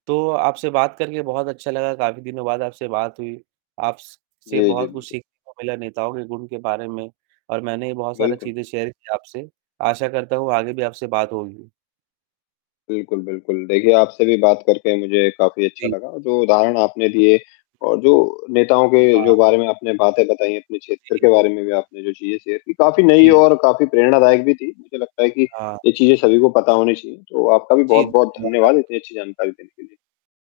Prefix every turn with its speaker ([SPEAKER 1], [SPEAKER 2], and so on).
[SPEAKER 1] तो, आपसे बात करके बहुत अच्छा लगा, काफ़ी दिनों बाद आपसे बात हुई। आप स से
[SPEAKER 2] जी, जी,
[SPEAKER 1] बहुत कुछ
[SPEAKER 2] बिल्कुल।
[SPEAKER 1] सीखने को मिला, नेताओं के गुण के बारे में और मैंने बहुत सारी
[SPEAKER 2] बिल्कुल।
[SPEAKER 1] चीजें शेयर की आपसे। आशा करता हूँ आगे भी आपसे बात होगी।
[SPEAKER 2] बिल्कुल, बिल्कुल, देखिए, आपसे भी बात करके मुझे काफ़ी अच्छा
[SPEAKER 1] जी।
[SPEAKER 2] लगा। जो उदाहरण आपने दिए और जो नेताओं के
[SPEAKER 1] हाँ।
[SPEAKER 2] जो बारे में आपने बातें बताई, अपने क्षेत्र
[SPEAKER 1] जी।
[SPEAKER 2] के बारे में भी आपने जो चीजें शेयर की, काफ़ी नई
[SPEAKER 1] जी।
[SPEAKER 2] और काफ़ी प्रेरणादायक भी थी, मुझे लगता है कि
[SPEAKER 1] हाँ।
[SPEAKER 2] ये चीज़ें सभी को पता होनी चाहिए। तो आपका भी
[SPEAKER 1] जी,
[SPEAKER 2] बहुत बहुत
[SPEAKER 1] धन्यवाद
[SPEAKER 2] धन्यवाद,
[SPEAKER 1] आपका।
[SPEAKER 2] इतनी अच्छी जानकारी देने के लिए।